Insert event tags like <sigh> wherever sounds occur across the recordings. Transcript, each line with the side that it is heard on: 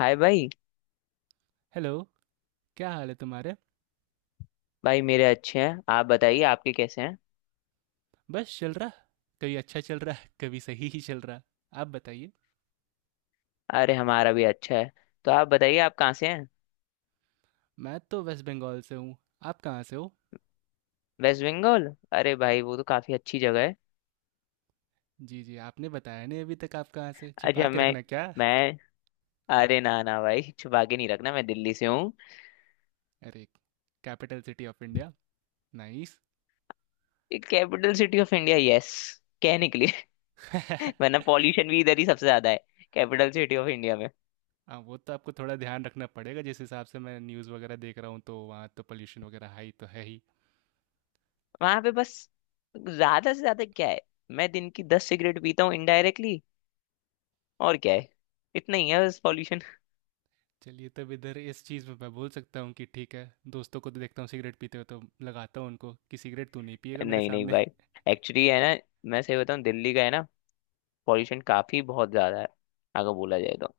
left: हाय भाई।
right: हेलो। क्या हाल है तुम्हारे?
left: भाई मेरे अच्छे हैं, आप बताइए आपके कैसे हैं।
right: बस चल रहा। कभी अच्छा चल रहा, कभी सही ही चल रहा। आप बताइए।
left: अरे हमारा भी अच्छा है। तो आप बताइए आप कहाँ से हैं।
right: मैं तो वेस्ट बंगाल से हूँ। आप कहाँ से हो?
left: वेस्ट बंगाल? अरे भाई वो तो काफी अच्छी जगह है।
right: जी जी, आपने बताया नहीं अभी तक, आप कहाँ से, छिपा
left: अच्छा
right: के
left: मैं
right: रखना क्या?
left: मैं अरे ना ना भाई, छुपा के नहीं रखना, मैं दिल्ली से हूँ।
right: अरे, capital city of India, nice.
left: Capital city of India, yes, कहने के लिए।
right: <laughs>
left: <laughs> वरना पॉल्यूशन भी इधर ही सबसे ज्यादा है, कैपिटल सिटी ऑफ इंडिया में।
right: हाँ, वो तो आपको थोड़ा ध्यान रखना पड़ेगा। जिस हिसाब से मैं न्यूज़ वगैरह देख रहा हूँ तो वहाँ तो पोल्यूशन वगैरह हाई तो है ही।
left: वहां पे बस ज्यादा से ज्यादा क्या है, मैं दिन की 10 सिगरेट पीता हूँ इनडायरेक्टली। और क्या है, इतना ही है बस पॉल्यूशन।
right: चलिए, तब इधर इस चीज़ में मैं बोल सकता हूँ कि ठीक है। दोस्तों को तो देखता हूँ सिगरेट पीते हुए तो लगाता हूँ उनको कि सिगरेट तू नहीं पिएगा मेरे
left: नहीं नहीं
right: सामने।
left: भाई, एक्चुअली है ना, मैं सही बताऊँ दिल्ली का है ना, पॉल्यूशन काफी बहुत ज्यादा है अगर बोला जाए तो।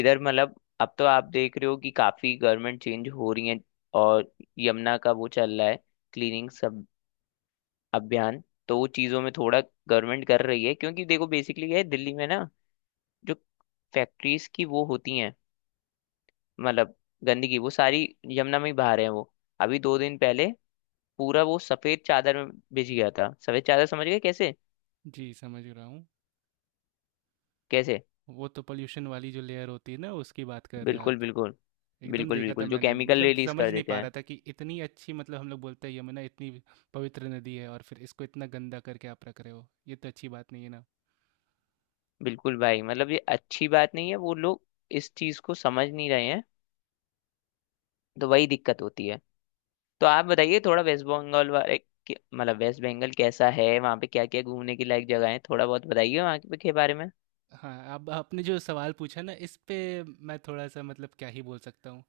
left: इधर मतलब अब तो आप देख रहे हो कि काफी गवर्नमेंट चेंज हो रही है, और यमुना का वो चल रहा है, क्लीनिंग सब अभियान। तो वो चीजों में थोड़ा गवर्नमेंट कर रही है, क्योंकि देखो बेसिकली ये है, दिल्ली में ना जो फैक्ट्रीज की वो होती हैं, मतलब गंदगी वो सारी यमुना में ही बहा रहे हैं वो। अभी दो दिन पहले पूरा वो सफेद चादर में भिज गया था। सफेद चादर समझ गए, कैसे?
right: <laughs> जी, समझ रहा हूँ।
left: कैसे?
right: वो तो पोल्यूशन वाली जो लेयर होती है ना, उसकी बात कर रहे हैं
left: बिल्कुल
right: आप।
left: बिल्कुल।
right: एकदम
left: बिल्कुल
right: देखा था
left: बिल्कुल, जो
right: मैंने,
left: केमिकल
right: मतलब
left: रिलीज
right: समझ
left: कर
right: नहीं
left: देते
right: पा
left: हैं।
right: रहा था कि इतनी अच्छी, मतलब हम लोग बोलते हैं यमुना इतनी पवित्र नदी है और फिर इसको इतना गंदा करके आप रख रहे हो, ये तो अच्छी बात नहीं है ना।
left: बिल्कुल भाई, मतलब ये अच्छी बात नहीं है, वो लोग इस चीज को समझ नहीं रहे हैं, तो वही दिक्कत होती है। तो आप बताइए थोड़ा वेस्ट बंगाल वाले मतलब वेस्ट बंगाल कैसा है, वहाँ पे क्या क्या घूमने की लायक जगह है, थोड़ा बहुत बताइए वहाँ के बारे में।
right: हाँ, अब आपने जो सवाल पूछा ना इस पे, मैं थोड़ा सा मतलब क्या ही बोल सकता हूँ।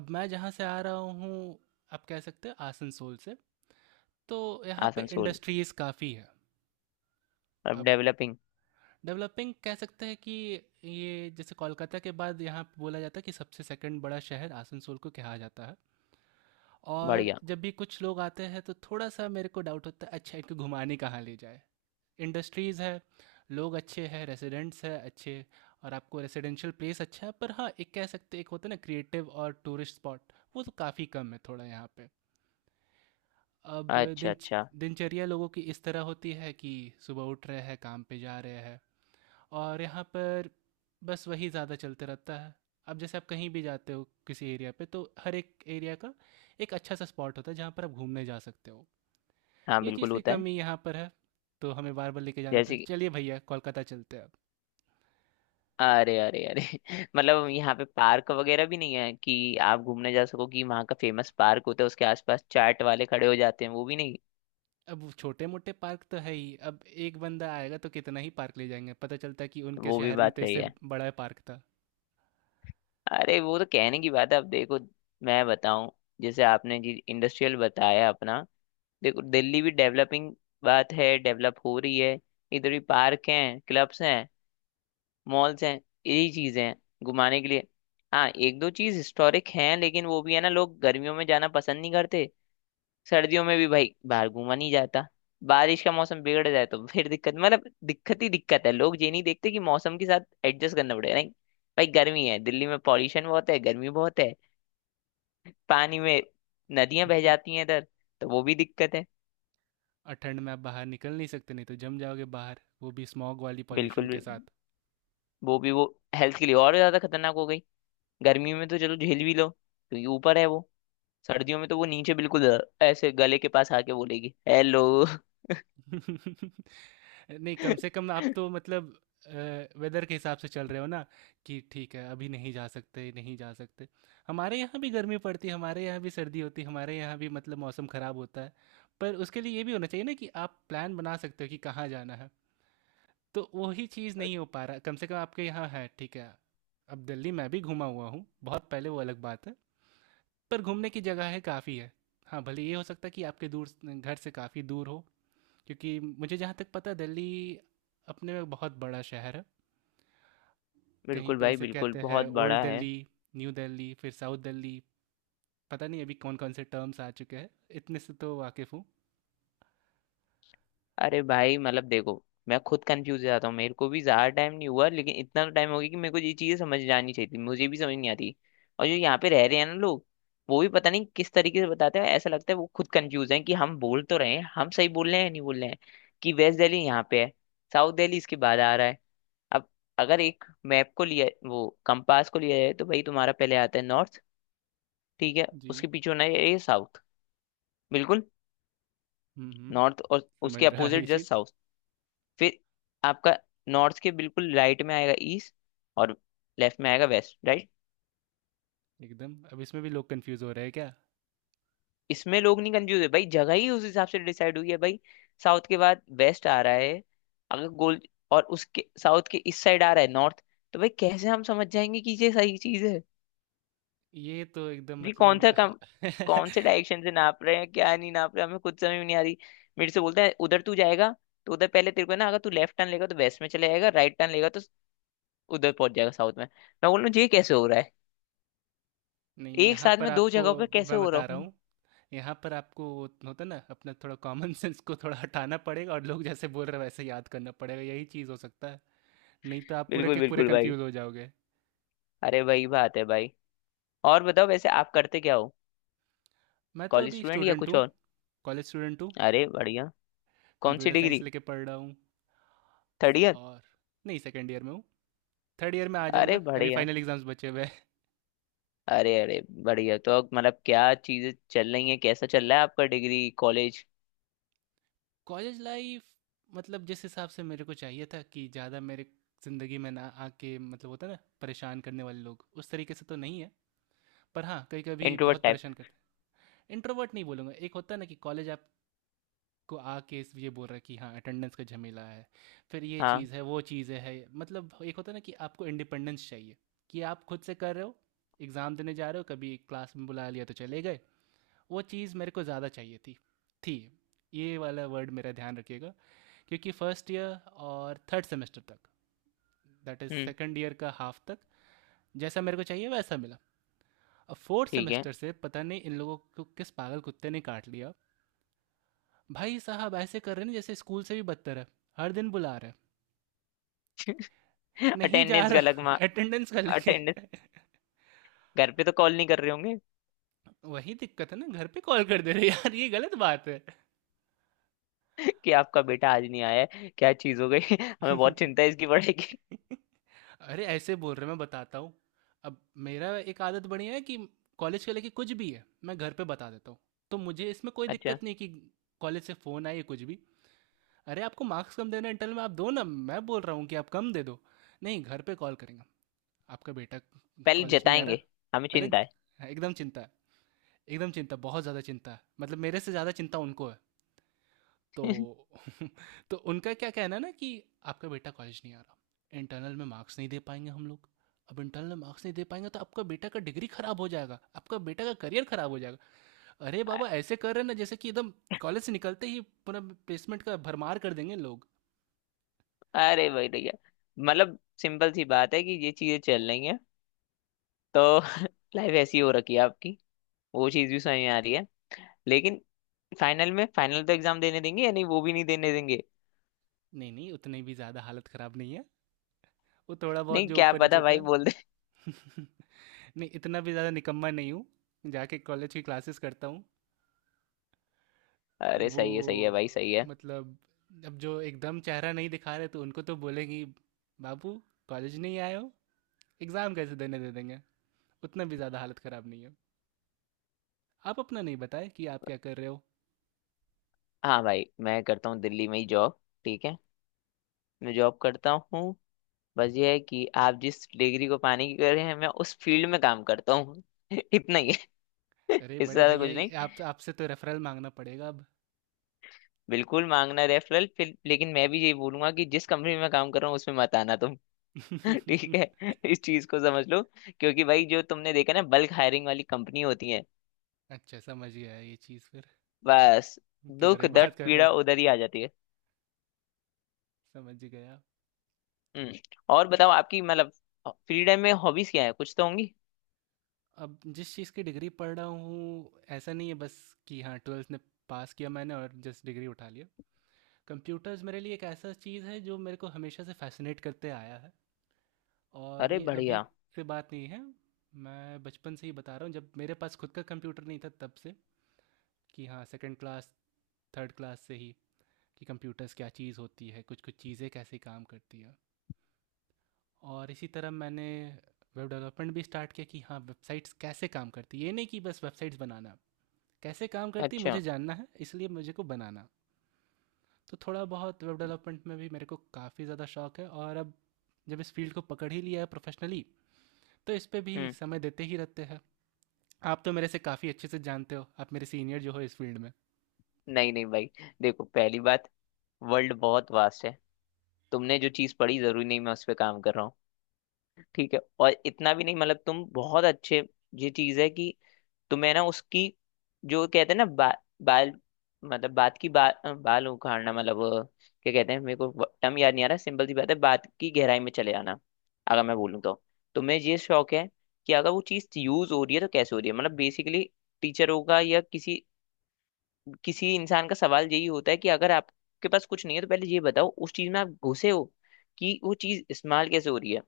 right: अब मैं जहाँ से आ रहा हूँ, आप कह सकते हैं आसनसोल से। तो यहाँ पे
left: आसनसोल?
right: इंडस्ट्रीज़ काफ़ी है।
left: अब
right: अब
left: डेवलपिंग।
right: डेवलपिंग कह सकते हैं कि ये, जैसे कोलकाता के बाद यहाँ पे बोला जाता है कि सबसे सेकंड बड़ा शहर आसनसोल को कहा जाता है। और
left: बढ़िया।
right: जब भी कुछ लोग आते हैं तो थोड़ा सा मेरे को डाउट होता है, अच्छा इनको घुमाने कहाँ ले जाए। इंडस्ट्रीज़ है, लोग अच्छे हैं, रेसिडेंट्स है अच्छे, और आपको रेसिडेंशियल प्लेस अच्छा है, पर हाँ एक कह सकते एक होता है ना क्रिएटिव और टूरिस्ट स्पॉट, वो तो काफ़ी कम है थोड़ा यहाँ पे। अब
left: अच्छा
right: दिन
left: अच्छा।
right: दिनचर्या लोगों की इस तरह होती है कि सुबह उठ रहे हैं काम पे जा रहे हैं, और यहाँ पर बस वही ज़्यादा चलते रहता है। अब जैसे आप कहीं भी जाते हो किसी एरिया पे, तो हर एक एरिया का एक अच्छा सा स्पॉट होता है जहाँ पर आप घूमने जा सकते हो।
left: हाँ
right: ये
left: बिल्कुल
right: चीज़ की
left: होता है।
right: कमी यहाँ पर है। तो हमें बार बार लेके जाना था,
left: जैसे
right: चलिए भैया कोलकाता चलते हैं अब।
left: अरे अरे अरे <laughs> मतलब यहाँ पे पार्क वगैरह भी नहीं है कि आप घूमने जा सको, कि वहाँ का फेमस पार्क होता है उसके आसपास चाट वाले खड़े हो जाते हैं, वो भी नहीं?
right: अब वो छोटे मोटे पार्क तो है ही, अब एक बंदा आएगा तो कितना ही पार्क ले जाएंगे, पता चलता है कि उनके
left: वो भी
right: शहर में
left: बात
right: तो
left: सही
right: इससे
left: है।
right: बड़ा पार्क था।
left: अरे वो तो कहने की बात है, अब देखो मैं बताऊं, जैसे आपने जी इंडस्ट्रियल बताया अपना, देखो दिल्ली भी डेवलपिंग, बात है डेवलप हो रही है। इधर भी पार्क हैं, क्लब्स हैं, मॉल्स हैं, यही चीजें हैं घुमाने के लिए। हाँ एक दो चीज हिस्टोरिक हैं, लेकिन वो भी है ना, लोग गर्मियों में जाना पसंद नहीं करते। सर्दियों में भी भाई बाहर घूमा नहीं जाता। बारिश का मौसम बिगड़ जाए तो फिर दिक्कत, मतलब दिक्कत ही दिक्कत है। लोग ये नहीं देखते कि मौसम के साथ एडजस्ट करना पड़ेगा। नहीं भाई, गर्मी है, दिल्ली में पॉल्यूशन बहुत है, गर्मी बहुत है, पानी में नदियां बह
right: <laughs>
left: जाती हैं इधर, तो वो भी दिक्कत है।
right: और ठंड में आप बाहर निकल नहीं सकते, नहीं तो जम जाओगे बाहर, वो भी स्मॉग वाली पॉल्यूशन
left: बिल्कुल
right: के
left: भी-
right: साथ।
left: वो हेल्थ के लिए और ज्यादा खतरनाक हो गई। गर्मी में तो चलो झेल भी लो, क्योंकि ऊपर है वो, सर्दियों में तो वो नीचे बिल्कुल ऐसे गले के पास आके बोलेगी हेलो। <laughs>
right: <laughs> नहीं, कम से कम आप तो मतलब वेदर के हिसाब से चल रहे हो ना, कि ठीक है अभी नहीं जा सकते, नहीं जा सकते। हमारे यहाँ भी गर्मी पड़ती है, हमारे यहाँ भी सर्दी होती है, हमारे यहाँ भी मतलब मौसम ख़राब होता है, पर उसके लिए ये भी होना चाहिए ना कि आप प्लान बना सकते हो कि कहाँ जाना है। तो वही चीज़ नहीं हो पा रहा, कम से कम आपके यहाँ है, ठीक है। अब दिल्ली मैं भी घूमा हुआ हूँ, बहुत पहले, वो अलग बात है, पर घूमने की जगह है काफ़ी है। हाँ, भले ये हो सकता है कि आपके दूर, घर से काफ़ी दूर हो, क्योंकि मुझे जहाँ तक पता है, दिल्ली अपने में बहुत बड़ा शहर है। कहीं
left: बिल्कुल
right: पे
left: भाई,
right: इसे
left: बिल्कुल
right: कहते हैं
left: बहुत
right: ओल्ड
left: बड़ा है।
right: दिल्ली, न्यू दिल्ली, फिर साउथ दिल्ली। पता नहीं अभी कौन कौन से टर्म्स आ चुके हैं, इतने से तो वाकिफ़ हूँ।
left: अरे भाई मतलब देखो, मैं खुद कंफ्यूज हो जाता हूँ, मेरे को भी ज्यादा टाइम नहीं हुआ, लेकिन इतना टाइम हो गया कि मेरे को ये चीजें समझ जानी चाहिए थी, मुझे भी समझ नहीं आती। और जो यहाँ पे रह रहे हैं ना लोग, वो भी पता नहीं किस तरीके से बताते हैं, ऐसा लगता है वो खुद कंफ्यूज हैं कि हम बोल तो रहे हैं, हम सही बोल रहे हैं या नहीं बोल रहे हैं। कि वेस्ट दिल्ली यहाँ पे है, साउथ दिल्ली इसके बाद आ रहा है। अब अगर एक मैप को लिया, वो कंपास को लिया जाए, तो भाई तुम्हारा पहले आता है नॉर्थ, ठीक है,
right: जी।
left: उसके पीछे होना है ये साउथ। बिल्कुल।
right: हम्म, हम्म।
left: नॉर्थ और
right: समझ
left: उसके
right: रहा है ये
left: अपोजिट
right: चीज़।
left: Just south. फिर आपका नॉर्थ के बिल्कुल राइट में आएगा ईस्ट, और लेफ्ट में आएगा वेस्ट, राइट?
right: एकदम। अब इसमें भी लोग कंफ्यूज हो रहे हैं क्या?
left: इसमें लोग नहीं कंफ्यूज है भाई, जगह ही उस हिसाब से डिसाइड हुई है भाई। साउथ के बाद वेस्ट आ रहा है अगर गोल, और उसके साउथ के इस साइड आ रहा है नॉर्थ, तो भाई कैसे हम समझ जाएंगे कि ये सही चीज है।
right: ये तो एकदम
left: जी कौन सा
right: मतलब,
left: कम,
right: <laughs>
left: कौन से डायरेक्शन से नाप रहे हैं क्या, नहीं नाप रहे हैं, हमें खुद समझ में नहीं आ रही। मेरे से बोलता है उधर तू जाएगा, तो उधर पहले तेरे को ना, अगर तू लेफ्ट टर्न लेगा तो वेस्ट में चले जाएगा, राइट टर्न लेगा तो उधर पहुंच जाएगा साउथ में, मैं बोल रहा हूँ ये कैसे हो रहा है,
right: नहीं,
left: एक
right: यहाँ
left: साथ
right: पर
left: में दो
right: आपको,
left: जगहों पे कैसे
right: मैं
left: हो रहा
right: बता रहा
left: हूँ।
right: हूँ, यहाँ पर आपको वो होता ना अपना थोड़ा कॉमन सेंस को थोड़ा हटाना पड़ेगा, और लोग जैसे बोल रहे हैं वैसे याद करना पड़ेगा, यही चीज़ हो सकता है। नहीं तो
left: <laughs>
right: आप पूरे
left: बिल्कुल
right: के पूरे
left: बिल्कुल भाई,
right: कंफ्यूज हो जाओगे।
left: अरे वही बात है भाई। और बताओ, वैसे आप करते क्या हो?
right: मैं तो
left: कॉलेज
right: अभी
left: स्टूडेंट या
right: स्टूडेंट
left: कुछ
right: हूँ।
left: और?
right: कॉलेज स्टूडेंट हूँ।
left: अरे बढ़िया। कौन सी
right: कंप्यूटर साइंस
left: डिग्री?
right: लेके पढ़ रहा हूँ।
left: Third year?
right: और नहीं, सेकेंड ईयर में हूँ, थर्ड ईयर में आ
left: अरे
right: जाऊँगा, अभी
left: बढ़िया।
right: फाइनल एग्ज़ाम्स बचे हुए।
left: अरे अरे बढ़िया, तो अब मतलब क्या चीजें चल रही हैं, कैसा चल रहा है आपका डिग्री कॉलेज?
right: कॉलेज लाइफ, मतलब जिस हिसाब से मेरे को चाहिए था कि ज़्यादा मेरे ज़िंदगी में ना आके, मतलब होता है ना परेशान करने वाले लोग, उस तरीके से तो नहीं है, पर हाँ कभी कभी
left: इंट्रोवर्ट
right: बहुत
left: टाइप?
right: परेशान करते हैं। इंट्रोवर्ट नहीं बोलूँगा। एक होता है ना कि कॉलेज आपको आके इस- ये बोल रहा है कि हाँ अटेंडेंस का झमेला है, फिर ये
left: हाँ।
right: चीज़ है वो चीज़ें है, मतलब एक होता है ना कि आपको इंडिपेंडेंस चाहिए, कि आप खुद से कर रहे हो, एग्ज़ाम देने जा रहे हो, कभी क्लास में बुला लिया तो चले गए। वो चीज़ मेरे को ज़्यादा चाहिए थी। थी, ये वाला वर्ड मेरा ध्यान रखिएगा, क्योंकि फर्स्ट ईयर और थर्ड सेमेस्टर तक, that is
left: hmm.
right: Second year का हाफ तक, जैसा मेरे को चाहिए वैसा मिला। अब फोर्थ
left: ठीक है।
right: सेमेस्टर से पता नहीं इन लोगों को किस पागल कुत्ते ने काट लिया। भाई साहब ऐसे कर रहे हैं जैसे स्कूल से भी बदतर है। हर दिन बुला रहे हैं।
left: <laughs>
right: नहीं जा
left: अटेंडेंस का अलग
right: रहा
left: मा-
right: <laughs> अटेंडेंस कर लेंगे।
left: अटेंडेंस
right: <laughs>
left: घर पे तो कॉल नहीं कर रहे होंगे?
right: वही दिक्कत है ना, घर पे कॉल कर दे रहे यार, ये गलत बात
left: <laughs> कि आपका बेटा आज नहीं आया है, क्या चीज हो गई, <laughs> हमें
right: है।
left: बहुत चिंता है, इसकी बढ़ेगी।
right: <laughs> <laughs> अरे ऐसे बोल रहे, मैं बताता हूँ। अब मेरा एक आदत बनी है कि कॉलेज के लेके कुछ भी है मैं घर पे बता देता हूँ। तो मुझे इसमें कोई
left: <laughs> अच्छा।
right: दिक्कत नहीं कि कॉलेज से फ़ोन आए या कुछ भी। अरे आपको मार्क्स कम देना इंटरनल में, आप दो ना, मैं बोल रहा हूँ कि आप कम दे दो। नहीं, घर पे कॉल करेंगे, आपका बेटा
left: पहले
right: कॉलेज नहीं आ रहा,
left: जताएंगे, हमें
right: पहले
left: चिंता
right: एकदम चिंता है, एकदम चिंता, बहुत ज़्यादा चिंता है, मतलब मेरे से ज़्यादा चिंता उनको है तो।
left: है। <laughs>
right: <laughs> तो उनका क्या कहना है ना, कि आपका बेटा कॉलेज नहीं आ रहा, इंटरनल में मार्क्स नहीं दे पाएंगे हम लोग, अब इंटरनल में मार्क्स नहीं दे पाएंगे तो आपका बेटा का डिग्री खराब हो जाएगा, आपका बेटा का करियर खराब हो जाएगा। अरे
left: अ-
right: बाबा, ऐसे कर रहे हैं ना जैसे कि एकदम कॉलेज से निकलते ही पूरा प्लेसमेंट का भरमार कर देंगे लोग।
left: अरे भाई भैया, मतलब सिंपल सी बात है कि ये चीजें चल रही हैं, तो <laughs> लाइफ ऐसी हो रखी है आपकी, वो चीज भी समझ में आ रही है। लेकिन फाइनल में, फाइनल तो एग्जाम देने देंगे या नहीं, वो भी नहीं देने देंगे?
right: नहीं नहीं, उतनी भी ज़्यादा हालत ख़राब नहीं है। वो थोड़ा बहुत
left: नहीं
right: जो
left: क्या
right: ऊपर नीचे
left: पता
right: होता
left: भाई बोल दे।
right: है। <laughs> नहीं, इतना भी ज़्यादा निकम्मा नहीं हूँ, जाके कॉलेज की क्लासेस करता हूँ।
left: <laughs> अरे
right: वो
left: सही है भाई, सही है।
right: मतलब, अब जो एकदम चेहरा नहीं दिखा रहे तो उनको तो बोलेंगी, बाबू कॉलेज नहीं आए हो, एग्ज़ाम कैसे देने दे देंगे। उतना भी ज़्यादा हालत ख़राब नहीं है। आप अपना नहीं बताए कि आप क्या कर रहे हो।
left: हाँ भाई, मैं करता हूँ दिल्ली में ही जॉब, ठीक है, मैं जॉब करता हूँ। बस ये है कि आप जिस डिग्री को पाने की कर रहे हैं, मैं उस फील्ड में काम करता हूँ। <laughs> इतना ही है, <laughs>
right: अरे
left: इससे
right: बड़े
left: ज्यादा
right: भैया,
left: कुछ नहीं।
right: ये आप आपसे तो रेफरल मांगना पड़ेगा अब।
left: बिल्कुल मांगना रेफरल फिर, लेकिन मैं भी यही बोलूंगा कि जिस कंपनी में मैं काम कर रहा हूँ उसमें मत आना तुम। <laughs> ठीक है,
right: <laughs>
left: इस चीज को समझ लो, क्योंकि भाई जो तुमने देखा ना बल्क हायरिंग वाली कंपनी होती है
right: अच्छा, समझ गया ये चीज़ फिर,
left: बस,
right: किधर
left: दुख
right: ये
left: दर्द
right: बात कर रहे
left: पीड़ा
right: हो।
left: उधर ही आ जाती है।
right: समझ गया।
left: हम्म। और बताओ, आपकी मतलब फ्री टाइम में हॉबीज क्या है, कुछ तो होंगी।
right: अब जिस चीज़ की डिग्री पढ़ रहा हूँ, ऐसा नहीं है बस कि हाँ ट्वेल्थ में पास किया मैंने और जस्ट डिग्री उठा लिया। कंप्यूटर्स मेरे लिए एक ऐसा चीज़ है जो मेरे को हमेशा से फैसिनेट करते आया है। और
left: अरे
right: ये अभी
left: बढ़िया।
right: की बात नहीं है, मैं बचपन से ही बता रहा हूँ, जब मेरे पास खुद का कंप्यूटर नहीं था तब से, कि हाँ सेकंड क्लास, थर्ड क्लास से ही, कि कंप्यूटर्स क्या चीज़ होती है, कुछ कुछ चीज़ें कैसे काम करती हैं। और इसी तरह मैंने वेब डेवलपमेंट भी स्टार्ट किया, कि हाँ वेबसाइट्स कैसे काम करती, ये नहीं कि बस वेबसाइट्स बनाना, कैसे काम करती
left: अच्छा।
right: मुझे जानना है इसलिए मुझे को बनाना। तो थोड़ा बहुत वेब डेवलपमेंट में भी मेरे को काफ़ी ज़्यादा शौक है, और अब जब इस फील्ड को पकड़ ही लिया है प्रोफेशनली, तो इस पे भी
left: हम्म।
right: समय देते ही रहते हैं। आप तो मेरे से काफ़ी अच्छे से जानते हो, आप मेरे सीनियर जो हो इस फील्ड में।
left: नहीं नहीं भाई, देखो पहली बात, वर्ल्ड बहुत वास्ट है, तुमने जो चीज पढ़ी जरूरी नहीं मैं उस पर काम कर रहा हूँ, ठीक है। और इतना भी नहीं, मतलब तुम बहुत अच्छे, ये चीज है कि, तो मैं ना उसकी, जो कहते हैं ना बाल, मतलब बात की बाल उखाड़ना, मतलब क्या कहते हैं, मेरे को टर्म याद नहीं आ रहा, सिंपल सी बात है, बात की गहराई में चले जाना अगर मैं बोलूँ तो। तो मैं ये शौक है कि अगर वो चीज़ यूज हो रही है तो कैसे हो रही है, मतलब बेसिकली। टीचर होगा या किसी, किसी इंसान का सवाल यही होता है कि अगर आपके पास कुछ नहीं है, तो पहले ये बताओ उस चीज में आप घुसे हो, कि वो चीज इस्तेमाल कैसे हो रही है।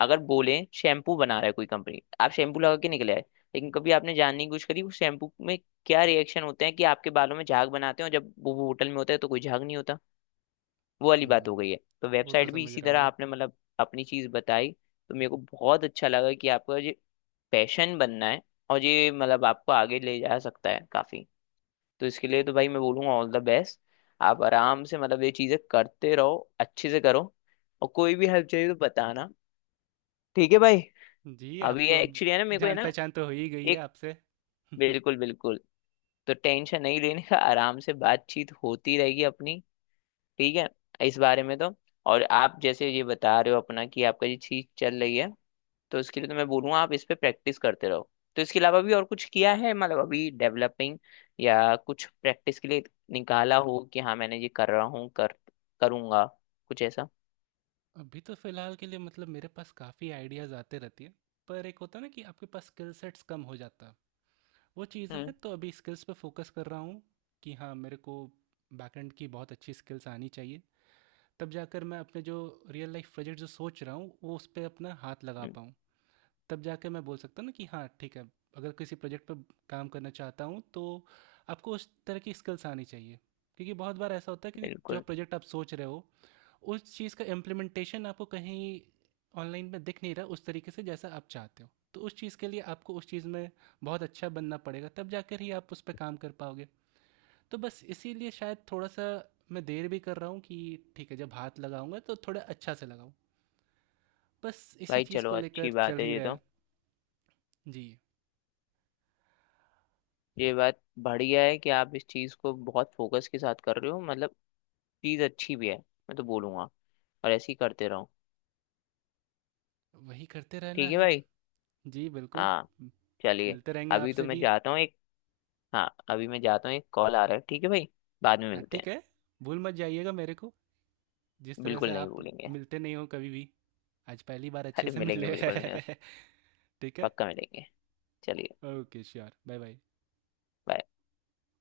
left: अगर बोले शैम्पू बना रहा है कोई कंपनी, आप शैम्पू लगा के निकले आए, लेकिन कभी आपने जानने की कोशिश करी उस शैम्पू में क्या रिएक्शन होते हैं, कि आपके बालों में झाग बनाते हैं और जब वो होटल में होता है तो कोई झाग नहीं होता, वो वाली बात
right: हम्म,
left: हो गई है। तो
right: वो तो
left: वेबसाइट भी
right: समझ
left: इसी
right: रहा
left: तरह
right: हूँ।
left: आपने मतलब अपनी चीज बताई, तो मेरे को बहुत अच्छा लगा कि आपका ये पैशन बनना है, और ये मतलब आपको आगे ले जा सकता है काफी। तो इसके लिए तो भाई मैं बोलूंगा ऑल द बेस्ट, आप आराम से मतलब ये चीजें करते रहो, अच्छे से करो, और कोई भी हेल्प चाहिए तो बताना, ठीक है भाई।
right: जी,
left: अभी
right: आपको
left: ये
right: अब
left: एक्चुअली है ना, मेरे को है
right: जान
left: ना
right: पहचान तो हो ही गई है
left: एक,
right: आपसे। <laughs>
left: बिल्कुल बिल्कुल, तो टेंशन नहीं लेने का, आराम से बातचीत होती रहेगी अपनी, ठीक है इस बारे में तो। और आप जैसे ये बता रहे हो अपना कि आपका ये चीज चल रही है, तो इसके लिए तो मैं बोलूँगा आप इस पे प्रैक्टिस करते रहो। तो इसके अलावा भी और कुछ किया है, मतलब अभी डेवलपिंग या कुछ प्रैक्टिस के लिए निकाला हो, कि हाँ मैंने ये कर रहा हूँ, कर करूँगा, कुछ ऐसा?
right: अभी तो फिलहाल के लिए मतलब मेरे पास काफ़ी आइडियाज़ आते रहती है, पर एक होता है ना कि आपके पास स्किल सेट्स कम हो जाता है, वो चीज़ है
left: हम्म।
right: तो अभी स्किल्स पे फोकस कर रहा हूँ, कि हाँ मेरे को बैकएंड की बहुत अच्छी स्किल्स आनी चाहिए, तब जाकर मैं अपने जो रियल लाइफ प्रोजेक्ट जो सोच रहा हूँ वो उस पर अपना हाथ लगा
left: हम्म,
right: पाऊँ। तब जाके मैं बोल सकता हूँ ना कि हाँ ठीक है, अगर किसी प्रोजेक्ट पर काम करना चाहता हूँ तो आपको उस तरह की स्किल्स आनी चाहिए, क्योंकि बहुत बार ऐसा होता है कि जो
left: बिल्कुल
right: प्रोजेक्ट आप सोच रहे हो, उस चीज़ का इम्प्लीमेंटेशन आपको कहीं ऑनलाइन में दिख नहीं रहा उस तरीके से जैसा आप चाहते हो, तो उस चीज़ के लिए आपको उस चीज़ में बहुत अच्छा बनना पड़ेगा, तब जाकर ही आप उस पर काम कर पाओगे। तो बस इसीलिए शायद थोड़ा सा मैं देर भी कर रहा हूँ, कि ठीक है, जब हाथ लगाऊंगा तो थोड़ा अच्छा से लगाऊं, बस इसी
left: भाई।
right: चीज़
left: चलो
right: को
left: अच्छी
right: लेकर चल
left: बात है
right: ही
left: ये
right: रहा
left: तो,
right: है। जी,
left: ये बात बढ़िया है कि आप इस चीज़ को बहुत फोकस के साथ कर रहे हो, मतलब चीज़ अच्छी भी है, मैं तो बोलूँगा और ऐसे ही करते रहो,
right: वही करते रहना
left: ठीक है
right: है।
left: भाई।
right: जी बिल्कुल।
left: हाँ
right: म-
left: चलिए,
right: मिलते रहेंगे
left: अभी तो
right: आपसे
left: मैं
right: भी।
left: जाता हूँ एक, हाँ अभी मैं जाता हूँ, एक कॉल आ रहा है, ठीक है भाई, बाद में
right: हाँ,
left: मिलते
right: ठीक
left: हैं।
right: है, भूल मत जाइएगा मेरे को, जिस तरह से
left: बिल्कुल नहीं
right: आप
left: भूलेंगे।
right: मिलते नहीं हो कभी भी। आज पहली बार अच्छे
left: अरे
right: से
left: मिलेंगे
right: मिले।
left: बिल्कुल मिलेंगे,
right: <laughs> ठीक है,
left: पक्का मिलेंगे, चलिए
right: okay sure, bye bye.
left: bye।